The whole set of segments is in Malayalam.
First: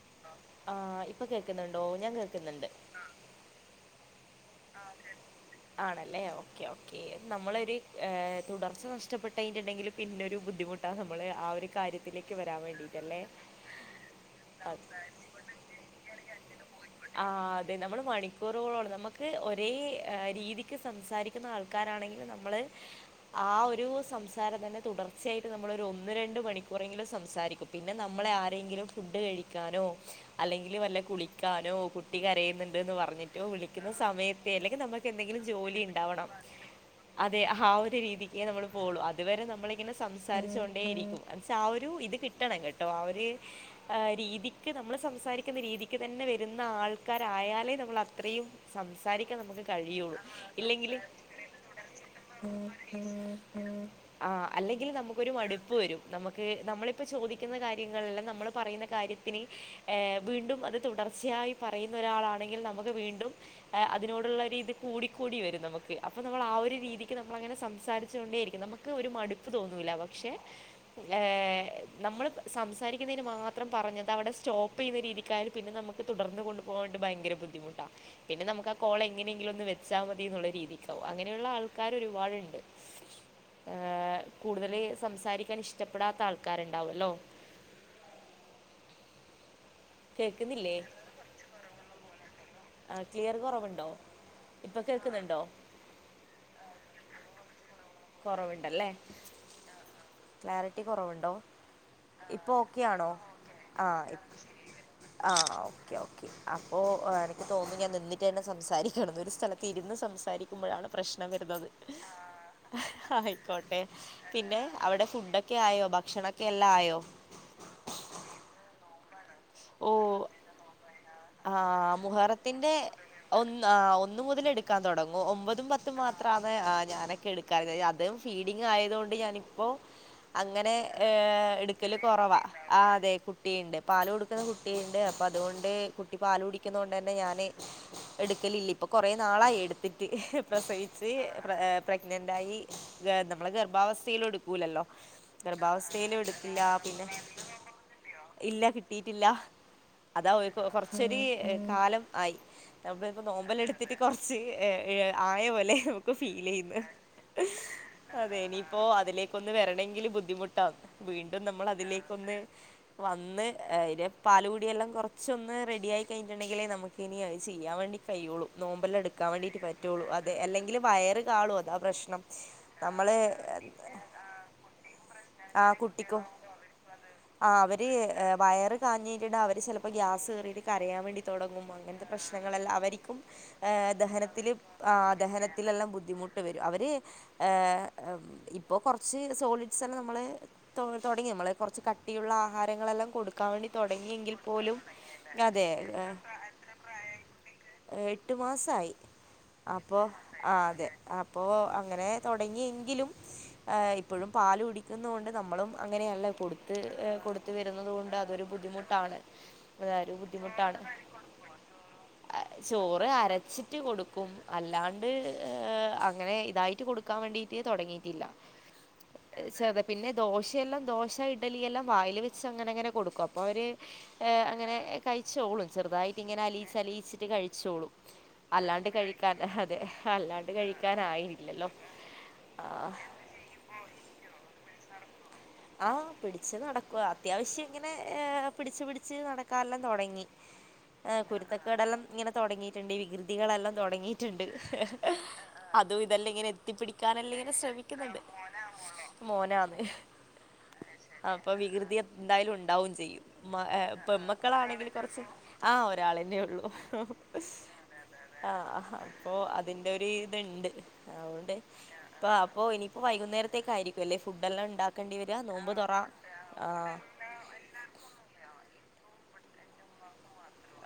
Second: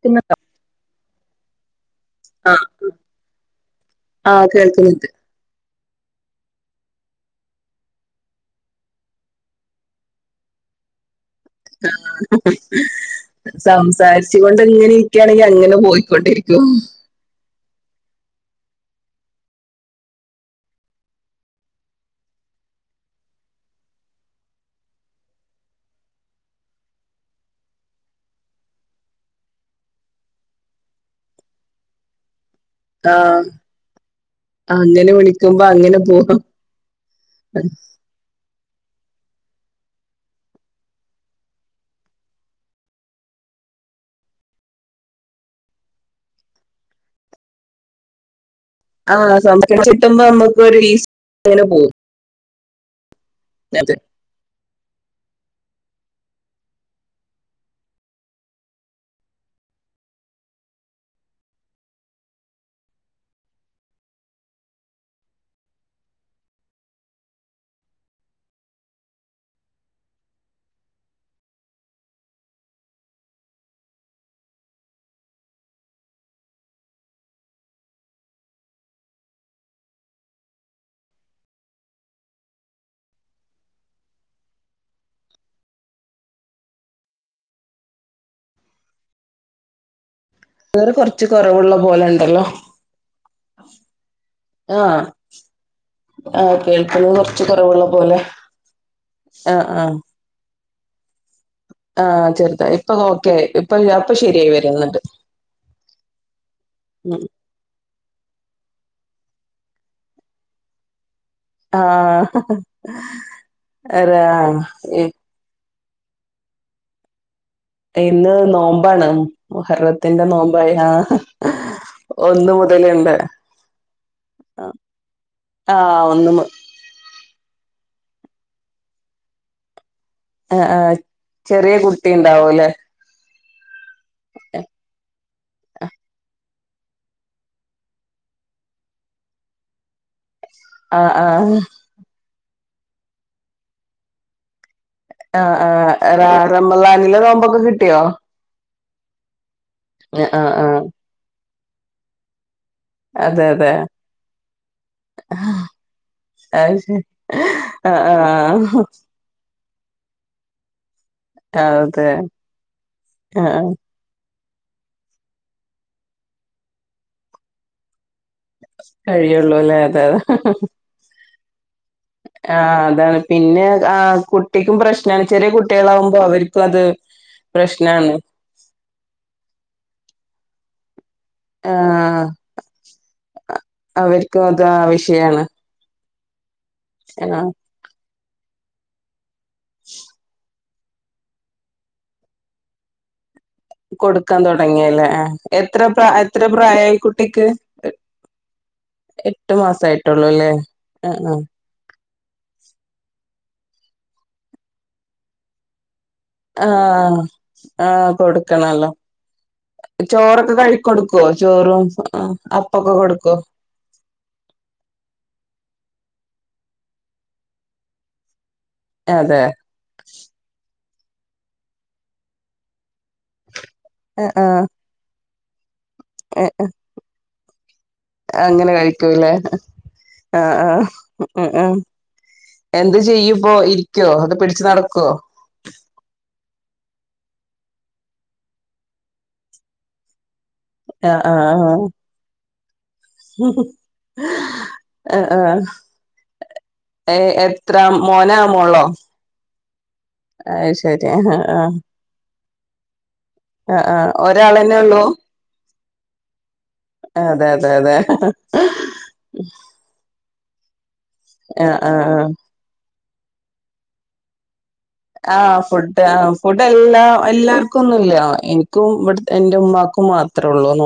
ക്കുന്നുണ്ടോ ആഹ് ഇപ്പൊ കേൾക്കുന്നുണ്ടോ ഞാൻ ആഹ് കേൾക്ക്ന്നുണ്ട് ആഹ് കേൾക്കുന്നുണ്ട് ആണല്ലേ ഓക്കെ ഓ നമ്മളൊര് ഏ തുടർച്ച നഷ്ടപ്പെട്ടയ്ഞ്ഞ്ട്ട്ണ്ടെങ്കിൽ പിന്നൊരു ബുദ്ധിമുട്ടാ നമ്മള് ആ ഒരു കാര്യത്തിലേക്ക് ഹ് വരാൻ ഹ് വേണ്ടിയിട്ടല്ലേ സംസാരിച്ച് കൊണ്ട്ങ്ങനെ ഇരിക്ക്യാണെങ്കിൽ അങ്ങനെ പോയിക്കൊണ്ടിരി ആഹ് അതെ നമ്മള് മണിക്കൂറുകളോളോളം നമുക്ക് ഒരേ രീതിക്ക് സംസാരിക്കുന്ന ആൾക്കാർ നാണെങ്കില് നമ്മള് ആ ഒരു സംസാരം തന്നെ തുടർച്ചയായിട്ട് നമ്മളൊര് ഒന്ന് രണ്ട് മണിക്കൂറെ ങ്കിലും സംസാരിക്കും പിന്നെ നമ്മളെ ആരെങ്കിലും ഫുഡ് കഴിക്കാനോ അല്ലെങ്കില് വല്ല കുളിക്കാ നോ കുട്ടികരയ് ന്ന് പറഞ്ഞിട്ട് ആഹ് വിളിക്കുന്ന സമയത്തെ അല്ലെങ്കി അങ്ങനെ നമ്മക്കെന്തെങ്കിലും വിളിക്കുമ്പോ ജോലി അങ്ങനെ ഇണ്ടാവണം പോകും അതെ ഹാ ഒര് രീതിക്ക് നമ്മള് പോളൂ അത്വരെ നമ്മളിങ്ങനെ സംസാരിച്ചു കൊണ്ടേയിരിക്കും എന്ന്ച്ചാ ആ ഒരു ഇത് കിട്ടണം കേട്ടോ ആ ഒര് ആ രീതിക്ക് നമ്മൾ സംസാരിക്കുന്ന രീതിക്ക് തന്നെ വരുന്ന ആൾക്കാരായാലേ നമ്മൾ അത്രയും ആഹ് സംസാരിക്കാൻ നമുക്ക് സംസാരിച്ച് കഴിയൊള്ളൂ കിട്ടുമ്പോ നമുക്ക് ഒരു ഇല്ലെങ്കില് ഈസ് അങ്ങനെ പോകും ഉം അതെ ആഹ് അല്ലെങ്കിൽ നമുക്കൊരു മട് പ്പ് വരും നമുക്ക് നമ്മളിപ്പോ ചോദിക്ക്ന്ന കാര്യങ്ങളെല്ലാം നമ്മള് പറയ്ന്ന കാര്യത്തിന് ഏ വീണ്ടും അത് തുടർ ർച്ചയായി പറയ്ന്ന ഒരാളാണെങ്കിൽ നമ്ക്ക് വീണ്ടും എ അതിനോട്ള്ളൊര് ഇത് കൂടിക്കൂടി വരും നമുക്ക് അപ്പൊ നമ്മൾ ആ ഒരു രീതിക്ക് നമ്മൾ അങ്ങനെ സംസാരിച്ചു കൊണ്ടേയിരിക്കും നമ്ക്ക് ഒര് മട്പ്പ് തോന്നൂല്ല പക്ഷെ ഏ നമ്മൾ സംസാരിക്കുന്നേന് മാത്രം പറഞ്ഞ അതവടെ സ്റ്റോപ്പ് ചെയ്യ്ന്ന രീതിക്കായാല് പിന്നെ നമ് തുടർന്ന് കൊണ്ട് പോകാട്ട് ഭയങ്കര ബുദ്ധിമുട്ടാ പിന്നെ നമുക്കാ കോളെങ്ങെനെയെങ്കിലും ഒന്ന് വെച്ചാ മതിന്നുള്ള രീതിക്കാവും അങ്ങനെയുള്ള ആൾക്കാരൊരുപാട്ണ്ട് ഏഹ് കൂടുതല് സംസാരിക്കാൻ ഇഷ്ടപ്പെടാത്ത ആൾക്കാര്ണ്ടാവൊല്ലോ കേൾക്കുന്നില്ലേ ർ കൊർച്ച് കൊറവ്ള്ള പോലെണ്ടല്ലോ ക്ലിയർ കുറവുണ്ടോ ഇപ്പൊ കേക്ക്ന്ന്ണ്ടോ ആ കേൾക്ക്ന്നെ കൊർച്ച് കൊറവ്ള്ള കൊറവ്ണ്ടല്ലേ ക്ലാരിറ്റി കൊറവ്ണ്ടോ ആഹ് ചെറ്തായി ഇപ്പൊ ഓക്കായി ഇപ്പൊ ആ പ്പൊ ശരിയായി വര്ന്ന്ണ്ട് ആ തന്നെ സംസാരിക്കണം ഒരു സ്ഥലത്ത് ഇരുന്ന് സംസാരിക്കുമ്പോഴാണ് പ്രശ്നം വരുന്നത് ആഹ ആയിക്കോട്ടെ പിന്നെ അവിടെ ഫുഡൊക്കെ ആയോ ഭക്ഷണൊക്കെ എല്ലാം ആയോ ഇന്ന് നോമ്പാണ് ഓ മുഹറത്തിന്റെ നോമ്പായ ആ ഒന്ന് മുഹറത്തിന്റെ മുതലുണ്ട് ഒന്ന് ആ ഒന്ന് മുതൽ എടുക്കാൻ തുടങ്ങ ഒമ്പതും പത്തും ആഹ് ഒന്ന് മു മാത്രാനൊക്കെ എ അതും ഫീഡിങ് ആയതുക കൊണ്ട് ഞാനിപ്പോ ആഹ് അങ്ങനെ ആഹ് ഏ ചെറിയ എടുക്കല് കുട്ടി കുറവാ ഉണ്ടാവൂല്ലേ ആ അതെ കുട്ടിയണ്ട് പ പുന്ന കുട്ടിയുടെ [unintelligible] അപ്പ അതുകൊണ്ട് കുട്ടി പാാല കുടിക്കുന്നത് കൊണ്ട് തന്നെ ഞാന് എടുക്കലില്ല ഇപ്പൊ കുറെേ നാളായി എടുത്തിട്ട് പ്രസവിച്ച് ആഹ് ആഹ് പ്രഗ്നന്റ് ആായി നമ്മളെ ഗർഭാവസ്ഥൽ എടുക്കൂലല്ലോ ആ ഗർഭാവസ്ഥയിലും ആ എടുക്കില്ല റമലാനിലെ തോമ്പൊക്കെ കിട്ടിയോ കിട്ടീട്ടില്ല ആഹ് അതാ ആഹ് ആഹ് കൊറച്ചൊരു കാലം ആയി നമ്മള ഇപ്പോ അതെ നോമ്പല അതെ എടുത്തിട്ട് കൊറച്ച് ആയ പോലെ നമുക്ക് ഫീൽ അത് ചെയ്യുന്നു ശരി ആഹ് അതെ ആഹ് ഇനിയിപ്പോ അതിലേക്കൊന്ന് വരണമെങ്കിൽ ബുദ്ധിമുട്ടാണ് വീണ്ടും നമ്മൾ അതെ അതിലേക്കൊന്ന് വന്ന് ആഹ് മറ്റേ പാല കൂിയെല്ലാം കുറച്ച്ൊന്ന് റെഡിയായിയി കഴിഞ്ഞട്ടുണ്ടെങ്കിൽ നമുക്കിനനിത് ചെയ്യാൻ വേണ്ടി കയ്യയുള്ളൂ നോമ്പല്ലാം കഴിയുള്ളൂ എടുക്കൻേണ്ടിട്ട് അല്ലേ പറ്റുകയുള്ളൂ അത അല്ലെങ്കിൽ വയ കാളും അതത് ആ അതാണ് പിന്നെ ആ കുട്ടിക്കും പ്രശ്നമാണ് ചെറിയ കുട്ടികളാവുമ്പോ അവർക്കും അത് ആ് അവര് പ്രശ്നാണ് വയർ കാഞ്ഞ കിഞ്ഞട്ടി അവ ചിലപ്പോ ഗ്യാസ് കറിട്ട് കരയാൻ വേണ്ടി തുടങ്ങും അങ്ങനത്തെ ആഹ് പ്രശ്നങ്ങളെല്ലാം അവർരിക്കും അവർക്കും ദഹനത്തില്ൽ അത് ആ വിഷയാണ് ദഹനത്തിലെല്ലാം ബുദ്ധിമുട്ട് വരും അവർ ആഹ് ഇപ്പോൾ കുറച്ച് സോളിഡ്സ്ല്ലാം നമ്മൾ തുടങ്ങി നമ്മളെ കുറച്ച് കട്ടിയുള്ള ആഹാരങ്ങളെല്ലാം കൊടുക്കും കൊടുക്കാൻ തുടങ്ങിയല്ലേ അതെ എത്ര പ്ര എത്ര പ്രായമായി കുട്ടിക്ക് മാസായി എട്ട് അപ്പൊ മാസായിട്ടുള്ളൂ അല്ലേ ആ അതെ ആ അപ്പൊ അങ്ങനെ തുടങ്ങിയെങ്കിലും ഇപ്പോഴും പാാല കുടിക്കുന്നുക കൊണ്ട് നമ്മളും അങ്ങനെയല്ല കൊടുത്ത് കൊടുത്ത വരുന്നുന്നത് കൊണ്ട് അത് ക്കണല്ലോ ചോറൊക്കെ ബുദ്ധിമുട്ടാണ് കഴിടുക്കുവോ ചോറും അപ്പൊക്കെ കൊടുക്കുവോ വ കൊടുക്കും അല്ലാണ്ട് അങ്ങനെ ഇതായിട്ട് കൊടുക്കാൻ വേണ്ടിട്ട് തുടങ്ങിയിട്ടില്ല അതെ ചെുതെ പിന്നെ ദോശയെല്ലാം ദോശ ഇഡലിെല്ലാം വായിൽ വെച്ച് അങ്ങനെ അങ്ങനെ കൊടുക്കും അപ്പോൾ അവര് ആഹ് അങ്ങനെ കഴിച്ചോളും ചെറുതായിട്ട് ഇങ്ങനെ ആഹ് അലീച്ച അലീയിച്ചിട്ട് കഴിച്ചോളൂ അങ്ങനെ അല്ലാണ്ട് കഴിക്കൂല്ലേ കഴിക്കാൻ അതെ അല്ലാണ്ട് ആഹ് ആഹ് ഉം കഴിക്കൻായിില്ലല്ലോ ഉം എന്ത് ചെയ്യുംപ്പോ ഇരിക്കുവോ അത് പിടിച്ച നടക്കുവോ ആഹ് പിടിിച്ചച്ച് നടക്കുവ അത്യാവശ്യം ഇങ്ങനെ പിടിച്ചു പിടിച്ച് നടക്കെല്ലാം തുടങ്ങി ആ ആഹ് ആഹ് കുരുത്തക്കടല്ലാം ഇങ്ങനെ തുടങ്ങി ണ്ട്ഈ വികൃതികളെല്ലാം തുടങ്ങിയിട്ടുണ്ട് ആഹ് ആഹ് ആഹ് അതും ഇതെല്ലാം ഇങ്ങനെ ഏ എത്തിപ്പടിക്കാനൻല്ലാം ഇങ്ങനെ ശ്ര എത്ര മോനാ മോളോ മോനാമ അത് ശരി ആഹ് അപ്പൊ ആഹ് വികൃതി എന്തായാലും ഉണ്ടാവും ചെയ്യും ആഹ് ആഹ് ഒരാളന്നെ പെ്മക്കളാണെങ്കിൽ ഉള്ളൂ കൊറച്ച് ആഹ ഒരാളന്നേ ഉള്ളൂ അതെ അതെ അതെ ആ അപ്പൊ അതിന്റെ ഒരു ണ്ട് അതുകൊണ്ട് ഇ ആഹ് ആഹ് അപ്പ ഇനിയിപ്പോ വൈകുന്നേരത്തേക്ക ആയിരിക്കും അല്ലേ ഫുഡ്ല്ലാം ഉണ്ട ആഹ് ഫുഡ് ആ ഫുഡ് എല്ലാ എല്ലാവർക്കും ഒന്നുംല്ല എനിക്കും ഇവി എന്റെ ഉമ്മാ കുുമാർ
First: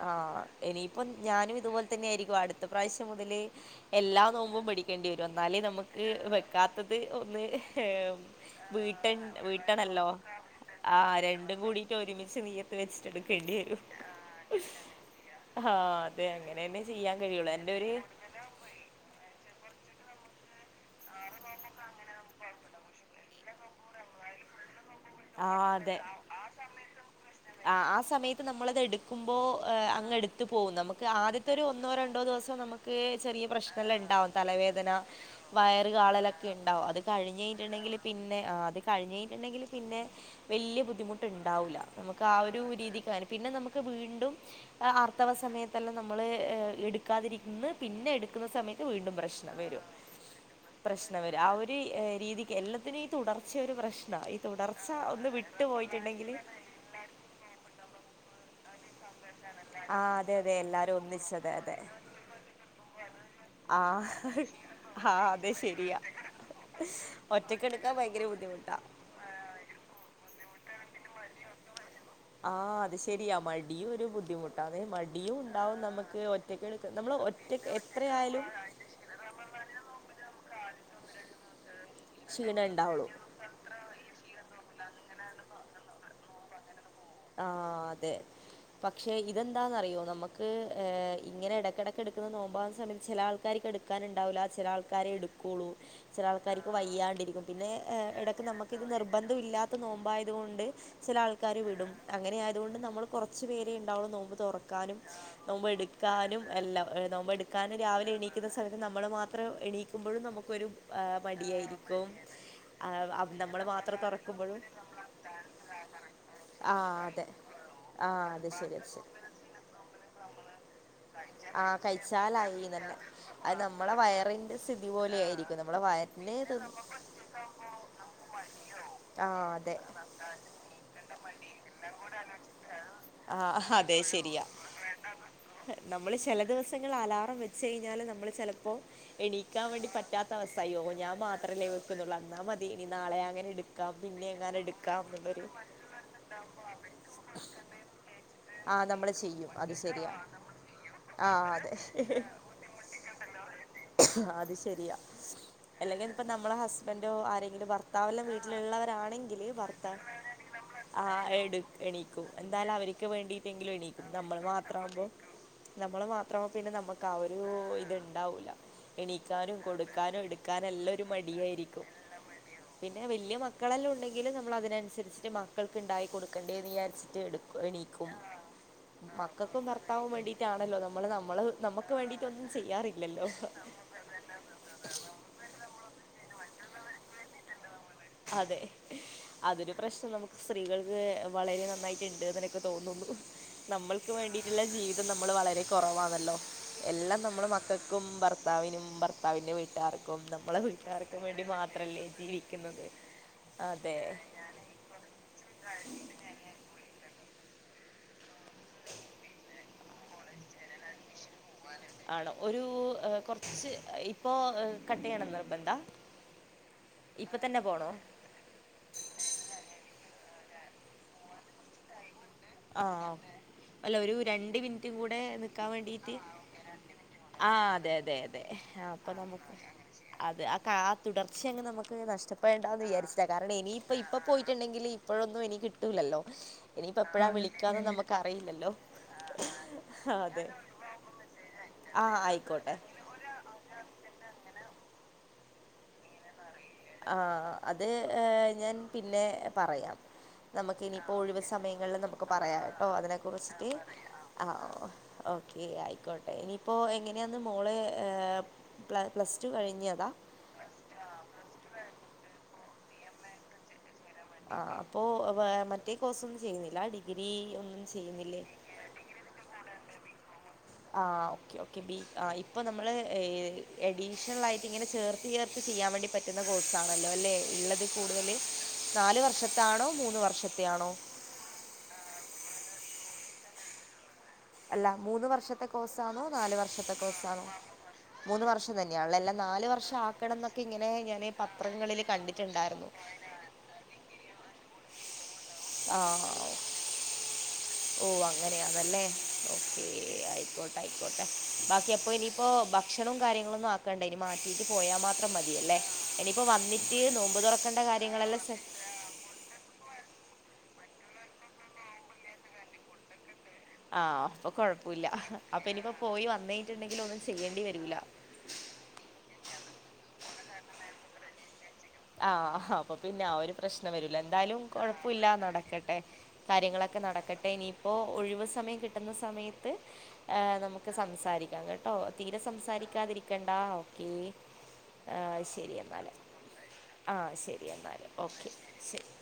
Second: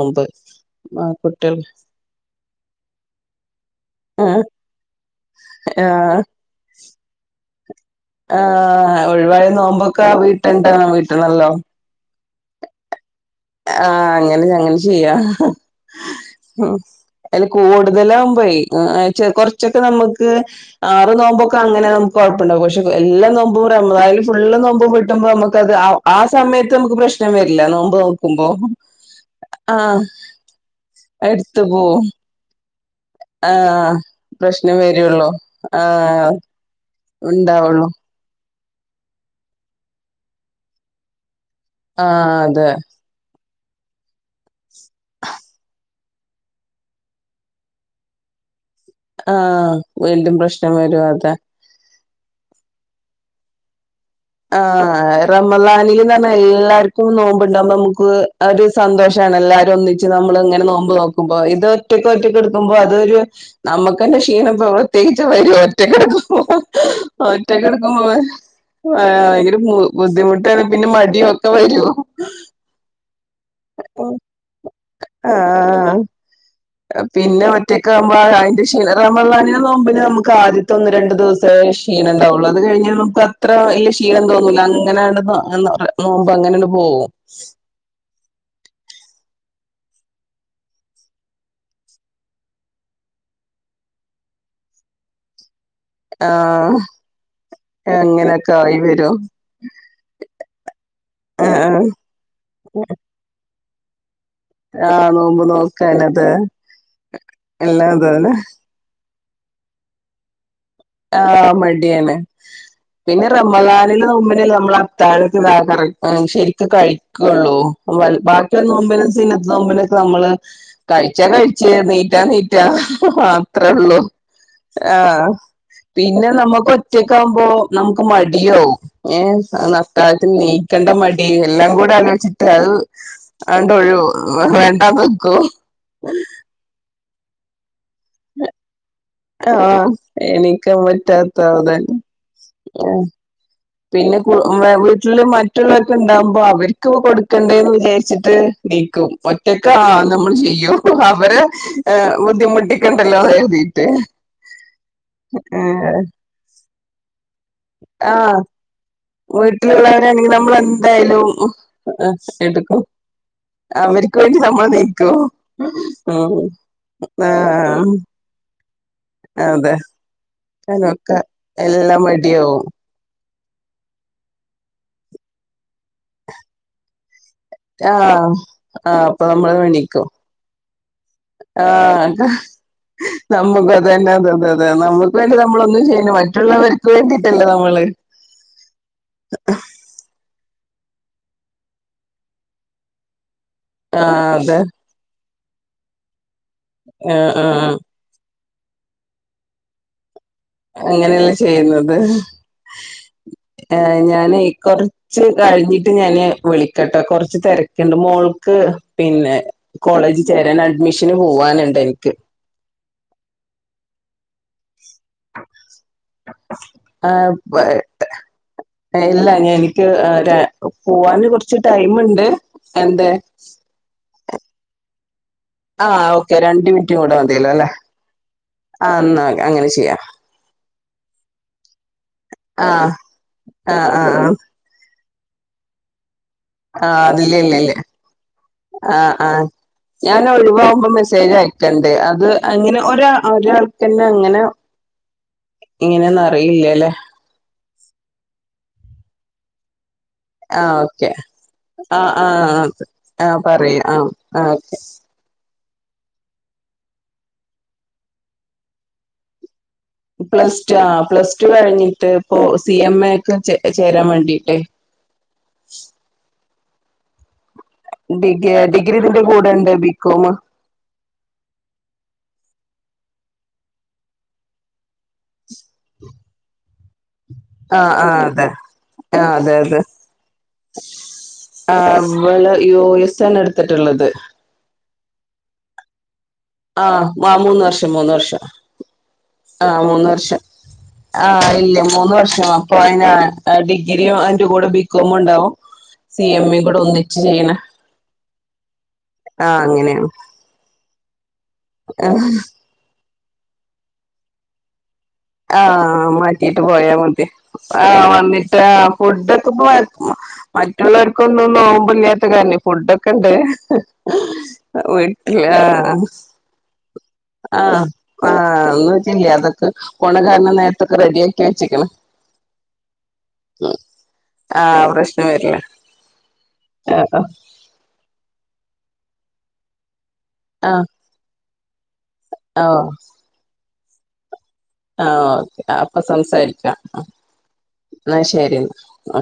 ആഹ ഇനിയിപ്പ ഞാനും ഇതുപോലെ തന്നെ ആയിരിക്കും അടുത്ത പ്രാവശ്യം മുതല് എല്ലാം ആഹ് നോുമ്പോം പടിക്കേണ്ടി വരും എന്നാലേ നമുക്ക് ആഹ് വെക്കാത്തത് ഒന്ന് ആഹ് വീട്ടൺ ഒഴിവായ നോമ്പൊക്കെ വീട്ടണല്ലോ വീട്ടണ്ട ആഹ വീട്ടണല്ലോ രണ്ടും കൂടിട്ട ഒരുമിച്ച് പക്ഷെ നീ്യത്ത് വെച്ചിട്ട എടുക്കേണ്ടി വും ആണല്ലോ ചെയ്യാ അങ്ങനെ ഉം തന്നെ ചെയ്യാൻ അതില് കഴിയുള്ളൂ എന്റെ ഒരു കൂടുതലാകുമ്പഴേ കൊറ ച്ചൊക്കെ നമുക്ക് ആറ് നോമ്പൊക്കെ അങ്ങനെ നമുക്ക് കുഴപ്പുണ്ടാവും പക്ഷെ എല്ലാ നോമ്പും [unintelligible] ഫുള്ള് നോമ്പും കിട്ടുമ്പോ ആഹ് നമുക്കത് അതെ ആ സമയത്ത് നമുക്ക് പ്രശ്നം വരില്ല ആഹ് നോമ്പ് ആ നോ സമയത്ത് നമ്മളത് എടുക്ക്പോൾ അ എടുത്ത് പോവുംും നമുക്ക് ആദ്യത്തെ എടുത്തു ഒന്നോ പോവും രണ്ടോ ദിവസം നമു ഈ പ്രശ്നെല്ലാം ആഹ് ണ്ടാവും പ്രശ്നം തലവേദന വരുള്ളൂ വയറ് ആഹ് കാളലൊക്കെണ്ടാവും ഉണ്ടാവുള്ളൂ കഴിഞ്ഞെയ്ഞ്ഞ്ട്ട്ണ്ടെങ്കില് പിന്നെ ആഹ് അത് കഴിഞ്ഞെയ്ഞ്ഞ്ട്ട്ണ്ടെങ്കില് പിന്നെ വെല്യെ ബുദ്ധിമുട്ട്ൺ ണ്ടാവൂല നമുക്ക് ആഹ് ആ ഒരു അതെ രീതിക്കാന് പിന്നെ നമു ക്ക് വീണ്ടും പ്പ ആർത്തവ സമയത്തെല്ലാം നമ്മള് ഏഹ് എട്ക്കാതിരിക്ക്ന്ന് പിന്നെ എട്ക്ക്ന്ന സമെയെ ത്ത് വീണ്ടും പ്രശ്നം ആഹ് വെരും വീണ്ടും വരും പ്രശ്നം അതെ വെരും ആ ഒര് ഏ രീതിക്ക് എല്ലത്തിനും ഈ തുടർച്ചയൊര് പ്രശ്നാ ആഹ റമളാനില്ന്നർഞ്ഞാ എല്ലാര്ക്കും നോമ്പ്ണ്ടാവും നമുക്ക് അ ഒര് സന്തോഷ് ഷാണ് എല്ലാരും ഒന്നിച്ച് ആഹ് അതെ അതെ നമ്മള്ങ്ങെനെ നോമ്പ് എല്ലാരും നോക്കുമ്പോ ഒന്നിച്ചത് ഇത് അതെ ഒറ്റക്ക് ഒറ്റെക്കെട്ക്ക്മ്പോ അത് ഒരു ആഹ് നമ്മക്കയ്ന്റെ ക്ഷീണം പ്രത്യേകിച്ച് ആഹ് അതെ വെരും ശരിയാ ഒറ്റക്ക്ട്ക്കുമ്പോ ഒറ്റക്കെടുക്കാൻ ഒറ്റക്ക്ട്ക്കുമ്പ ഭയങ്കര ബുദ്ധിമുട്ടാ ആഹ് ഭയെങ്കെര ബുദ്ധിമുട്ടാണ് പിന്നെ മടി ഒക്കെ വരും ആഹ് അത് ശെരിയാ മടിയും ഒരു ബുദ്ധിമുട്ടാന്നെ മടിയുംണ്ടാവും ആഹ് നമുക്ക് ഒറ്റക്കെട് പിന്നെ ഒറ്റെക്കാവുമ്പോ അ അയ്ന്റെ ഷീ റമളാനിലെ നോമ്പ്ന് നമ്ക്ക് ആദ്യത്തെ ഒന്ന് രണ്ട് ദിവസേ ഷ് ക്ഷീണംണ്ടാവാെള്ളൂ അത് ക്ഷീണം കഴിഞ്ഞ ഉണ്ടാവുള്ളൂ നമുക്കത്ര ഇല്ല ക്ഷീണം തോന്നൂലാ അങ്ങെനേണ്ട് ന ങ്ങ ന നോമ്പ് അങ്ങെനേണ്ട് പോവും ആഹ് അതെ പക്ഷെ ഇതെന്താന്നറിയോ നമ്ക്ക് ഏഹ് ഇങ്ങെനെ എടെക്കെടെക്ക് എട്ക്ക്ന്ന നോമ്പാവ്ന്ന സമയത്ത് ചെല ആൾ ക്കാരിക്കെട്ക്കാന്ണ്ടാവൂല ചെലെ ആൾക്കാരെ എട്ക്കാേളൂ ചെലെ ആൾക്കാരിക്ക് ആഹ് വയ്യാണ്ടിരിക്കും പിന്നെ ഏഹ് എടെക്ക് അങ്ങനൊക്കെ നമ്ക്ക് ആയി ഇത് വരും നിർബന്ധം ഇല്ലാത്ത നോമ്പായത് കൊണ്ട് ചെലെ ആൾക്കാര് ആഹ് വിടും അങ്ങെനെ ആയത്കൊണ്ട് നമ്മൾ കാെറച്ച് പേരെണ്ടാവള്ളൂ നോമ്പ് തുറക്കാനും ആഹ് നോമ്പ് നോക്കാനത് എട്ക്കാനും എല്ലാം ഏഹ് നോമ്പ് എട്ക്കാന് എല്ലാം രാവിലെ അതന്നെ എണീക്ക്ന്ന സമത്ത് നമ്മള് മാ ത്രം എണീക്ക്മ്പഴും നമുക്കൊരു ഏഹ് ആഹ് മടിയായിരിക്കും മട്യാണ് ആ, പിന്നെ നമ്മൾ മാത്രം റമളാനിലെ നോമ്പിനല്ലേ തുറക്കുമ്പോഴും നമ്മള് അത്താഴൊക്കെ ഇതാക്കാറ് ആഹ് ശെരിക്കും ആഹ് അതെ കഴിക്കുള്ളൂ ആഹ് അത് ബാക്കിയ ശരി അത് ശരി [unintelligible] നമ്മള് കഴിച്ചാ കഴിച്ച് ആഹ് നീറ്റാ കഴിച്ചാലായി നീറ്റാ നല്ല അത് അത്രേ നമ്മളെ ഉള്ളൂ വയറിന്റെ സ്ഥിതി പോലെ ആഹ് ആയിരിക്കും നമ്മളെ പിന്നെ വയറിന് തി നമക്ക് ഒറ്റക്കാമ്പോ നമുക്ക് മടിയാവും ഏഹ് ആഹ് അതെ അത്താഴത്തിനേ ക്കണ്ട മടി എല്ലാം കൂടെ ആലോചിച്ചിട്ട് അത് ആഹ് അതൊണ്ട് അതെ ഒഴു ശരിയാ വേണ്ടന്നെക്കും നമ്മള് ചില ദിവസങ്ങളില് അലാറം വെച്ച് കഴിഞ്ഞാല് നമ്മള് ചിലപ്പോ എണീക്കാൻ ആഹ് വേണ്ടി പറ്റാത്ത എണീക്കാൻ അവസ്ഥയോ ഞാൻ പറ്റാത്ത മാത്രല്ലേ അതന്നെ വെക്കുന്നുള്ളൂ അന്നാൽ മതി ഇനി ആ നാളെ അങ്ങനെ എടു ക്കാം പിന്നെ എങ്ങാനും എടുക്കാം വീട്ടില് എന്നുള്ളൊരു മറ്റുള്ളത്ക്കെ ഇണ്ടാവും അവരിക്ക് കൊടുക്കണ്ടേന്ന് വിചാരിച്ചിട്ട് ആഹ് നീക്കും നമ്മള് ചെയ്യും ഒറ്റക്ക് അത് ആഹ് ശരിയാ നമ്മൾ ചെയ്യും ആവ ആഹ് അതെ ബുദ്ധിമുട്ടിക്കണ്ടല്ലോ കരുതിട്ട് അത് ശരിയാ അല്ലെങ്കിൽ ഇപ്പോ നമ്മളെ ഹസ്ബൻഡോ ആരെങ്കിലും ഭർത്താവെല്ലാം ആഹ് വീട്ടിലുള്ളവരാ വീട്ടിലുള്ളവരാണെങ്കി നമ്മള് എന്ത ആഹ് എ എണീക്കും എന്തായാലും അവര്ക്ക് വേണ്ടിട്ടെങ്കിലും എണീക്കും അവർക്ക് നമ്മൾ വേണ്ടി മാത്രം ആകുമ്പോ നീക്കും നമ്മള് ഉം മാത്രമവുമ്പോ പിന്നെ നമുക്ക് ആഹ് ഒരു ഇത്ണ്ടാവൂല എണീക്കാനും അതെ കൊടുക്കാനും എടുക്കാനും എല്ലാം ഒരു അതൊക്കെ മടിയായിരിക്കും എല്ലാം മടിയാവും പിന്നെ വല്യ മ മക്കളെല്ലാം ഉണ്ടെങ്കില് നമ്മള് അതിനനുരിച്ചിട്ട് മക്കൾക്ക് ഇണ്ടായി കൊടുക്കണ്ടേനി എന്ന് വിചാരിട്ട് എടുക്കും എണീക്കും ആഹ് ആഹ് അപ്പൊ നമ്മള് മക്കൾക്കും എണീക്കും ഭർത്താവും വേണ്ടീട്ടാണല്ലോ നമ്മള് നമ്മള് നമ്മുക്ക് ആഹ് വേണ്ടീട്ടൊന്നും നമുക്ക് അതന്നെ അതെതെ അതെ നമ്മുക്ക് വേണ്ടി നമ്മളൊന്നും ചെയ്യ മറ്റുള്ളവർക്ക് വേണ്ടിട്ടല്ലേ നമ്മള് അതെ അതൊരു പ്രശ്നം നമുക്ക് സ്ത്രീകൾക്ക് വളരെ നന്നായിട്ടുണ്ട് എന്നൊക്കെ തോന്നുള്ളൂ ആ നമ്മൾക്ക് അതെ വേണ്ടിട്ടുള്ള ജീവിതം നമ്മൾ വളരെ കുറവാണല്ലോ ആ എല്ലാം ആ നമ്മുടെ മക്കൾക്കും ഭർത്താവിനും ഭർത്താവിൻ്റെ വീട്ടുകാർക്കും നമ്മളെ വീട്ട്കാർക്ക് വേണ്ടി മാത്രല്ലേ ജീവിക്കുന്നത് ഏഹ് അതെ. ഞാനേ കുറച്ച് കഴിഞ്ഞിട്ട് ഞാന് വിളിക്കട്ടൊ കൊറ്ച്ച് ച്ച് തെരക്ക്ണ്ട് മോൾക്ക് പിന്നെ കോളേജി ചേരാൻ അഡ്മിഷന് പോവാന്ണ്ട് ആണോ ഒരു ഹ് കൊർച്ച് ഇപ്പോ കട്ട്യ്യണ നിർബന്താ ആഹ് പ് ഇല്ലാ എനിക്ക് ആര പോവാന് കെർച്ച് ടൈമ് ണ്ട് ആഹ് അല്ല ഒരു രണ്ട് മിനിറ്റ് കൂടെ നി ക്കാൻ ആ വേണ്ടീട്ട് ഓക്കെ രണ്ട് മിനിറ്റ് കൂടെ മതിയല്ലോ അല്ലെ ആഹ് അതെ അതെ അതെ ആഹ് ആ അപ്പൊ എന്നാ നമുക്ക് അങ്ങനെ ചെയ്യാം അത് അ ആ തുടർച്ചയങ്ങ് നമുക്ക് ആ നഷ്ട്ടപ്പെടണ്ടാന്ന് വിചാരിച്ചതാ കാരണം ഇനി ആ ഇനിയിപ്പ ആ ഇപ്പ ആ പോയിട്ടുണ്ടെങ്കിൽ ഇപ്പോഴൊന്നും ഇനി കിട്ടൂലല്ലോ ഇനിയിപ്പോ ആവി എപ്പോഴാ വിളിക്കാന്ന് നമ്ക്കറിയില്ലല്ലോ ആ ഞാൻ ഒഴിവാവുമ്പോ മെസ്സേജ് അയക്കണ്ട് ആഹ് അത് ആയിക്കോട്ടെ അങ്ങിനെ ഒരാ ഒരാൾക്ക ന്നെ അങ്ങനെ ഇങ്ങനെന്ന് അറിയില്ല ആഹ് അത് ഹ് ഞാൻ പിന്നെ പറയാം ആ നമുക്ക് ഓക്കെ ഇനിയിപ്പോ ഒഴിവ് സമയങ്ങളിൽ ആ നമ്ക്ക് ആ പറയാം ട്ടോ അതിനെ ആ കുറിച്ചിട്ട് പറയൂ ആ ആ ആഓ ഓക്കെ ഒ ഓക്കെ ആയിക്കോട്ടെ ഇനിയിപ്പോ എങ്ങനെയാന്ന് മോള് അ് പ്ലാപ്ലസ് റ്റു കഴി പ്ലസ് റ്റൂആ പ്ലസ്റ്റു കഴിഞ്ഞിട്ട് ഇപ്പ സി എം ഏക്ക് ചേ ചേ ആ ഓ അപ്പൊ മറ്റേ കോഴ് സൊന്നും ചെയ്യുന്നില്ല ഡിഗ്രീ ഡിഗ്ഡിഗ്രി തിന്റെ കൂടെണ്ട് ബീക്കോമ് ആ ഓക്കെ ഓക്കെ ബി ആ ഇപ്പൊ നമ്മള് ഏ എഡീഷ്ണലാ യിട്ട് ഇങ്ങനെ ചേർത്ത് ചേർത്ത് ചെയ്യാൻ വേണ്ടി പറ്റുന്നകോഴസ് ആണല്ലോ അല്ലേ ആ ഇള്ളത് ആ കൂട്തല് നാല് വർഷത്താണോ മൂന്ന് വർ ആവ്ള് യു എസ് ആണ് എടുത്തിട്ടുള്ളത് അല്ല മൂന്ന് വർഷത്തെ കോഴ്സ്സാന്നോ നാല് ആ വർഷത്തെ ആ കോയ്സാന്നോ മൂന്ന് വർഷം മൂന്ന് വർഷം തന്നെയാണല്ലോ അല്ല നാല് ആ വർഷം മൂന്ന് ആക്കണം എന്നൊക്ക ഇങ്ങനെ ഇങ്ങനെ ആ ഇല്ല മൂന്ന് വർഷം അപ്പൊ അയ്ന് അഡിഗ്രിയും അതിന്റെ കൂടെ ബി [unintelligible] ബിക്കേമ്ണ്ടാവും ആ സി എം എ കൂടെ ഒന്നിച്ച് ചെയ്യണ ഓ അങ്ങനെയാന്നല്ലേ ആ ഓക്കേ അങ്ങനെയാണ് ആയ്ക്കോട്ടെ യിക്കോട്ടെ ബാക്കി അപ്പോഇനിയിപ്പോ ഭക്ഷണം കാര്യങ്ങളൊന്നും ആക്കണ്ടെ ഇനി മാറ്റീട്ട് പോയാ മാ അ ആ മാറ്റിട്ട് പോയാമതി നോമ്പ് തുറക്കേണ്ട കാര്യങ്ങളെല്ലാം ആവന്നിട്ട് സെ- ആഫുഡക്കെ ഇപ്പ മറ്റുള്ളവര്ക്കൊന്നും നോമ്പി ല്ലാത്ത കാരണം ഫുഡൊക്കെണ്ട് ആ അപ്പൊ കൊഴ്പ്പുല്ല ഹ് അപ്പെനിപ്പോ ആഹ് പോയി വന്ന കഴിഞ്ട്ട്ണ്ടെങ്കിലും ഒന്നും ചെയ്യെണ്ടി വരൂല അതൊന്നു വെച്ചില്ല അതൊക്കെ പോണ കാരണം നേരത്തൊക്കെ റെഡിയാക്കി വെച്ച്ക്ക്ണ് ആഹ് ഹാ അപ്പൊ പിന്നെ ആ ഒരു പ്രശ്നം വരൂല എന്തായാലും ആഹ് കൊഴപ്പവില്ല പ്രശ്നം വരില്ല നടക്കട്ടെ കാര്യങ്ങള ഒക്കെ ആഹ് നടക്കട്ടെ ഇനിയിപ്പോ ഒഴിവ് സമയം കി ട്ടുന്ന സമയത്ത് ഏ ആഹ് നമുക്ക് സംസാരിക്കാം കേട്ടോ തീരെ ആഹ് ഓ സംസാരിക്കാതിരിക്കണ്ടാ ആഹ് ഓക്കെ അപ്പൊ എന്നാല് സംസാരിക്കാം ആഹ് ശരി എന്നാല് എന്നാ ഓക്കെ ശരി ശരി എന്നാ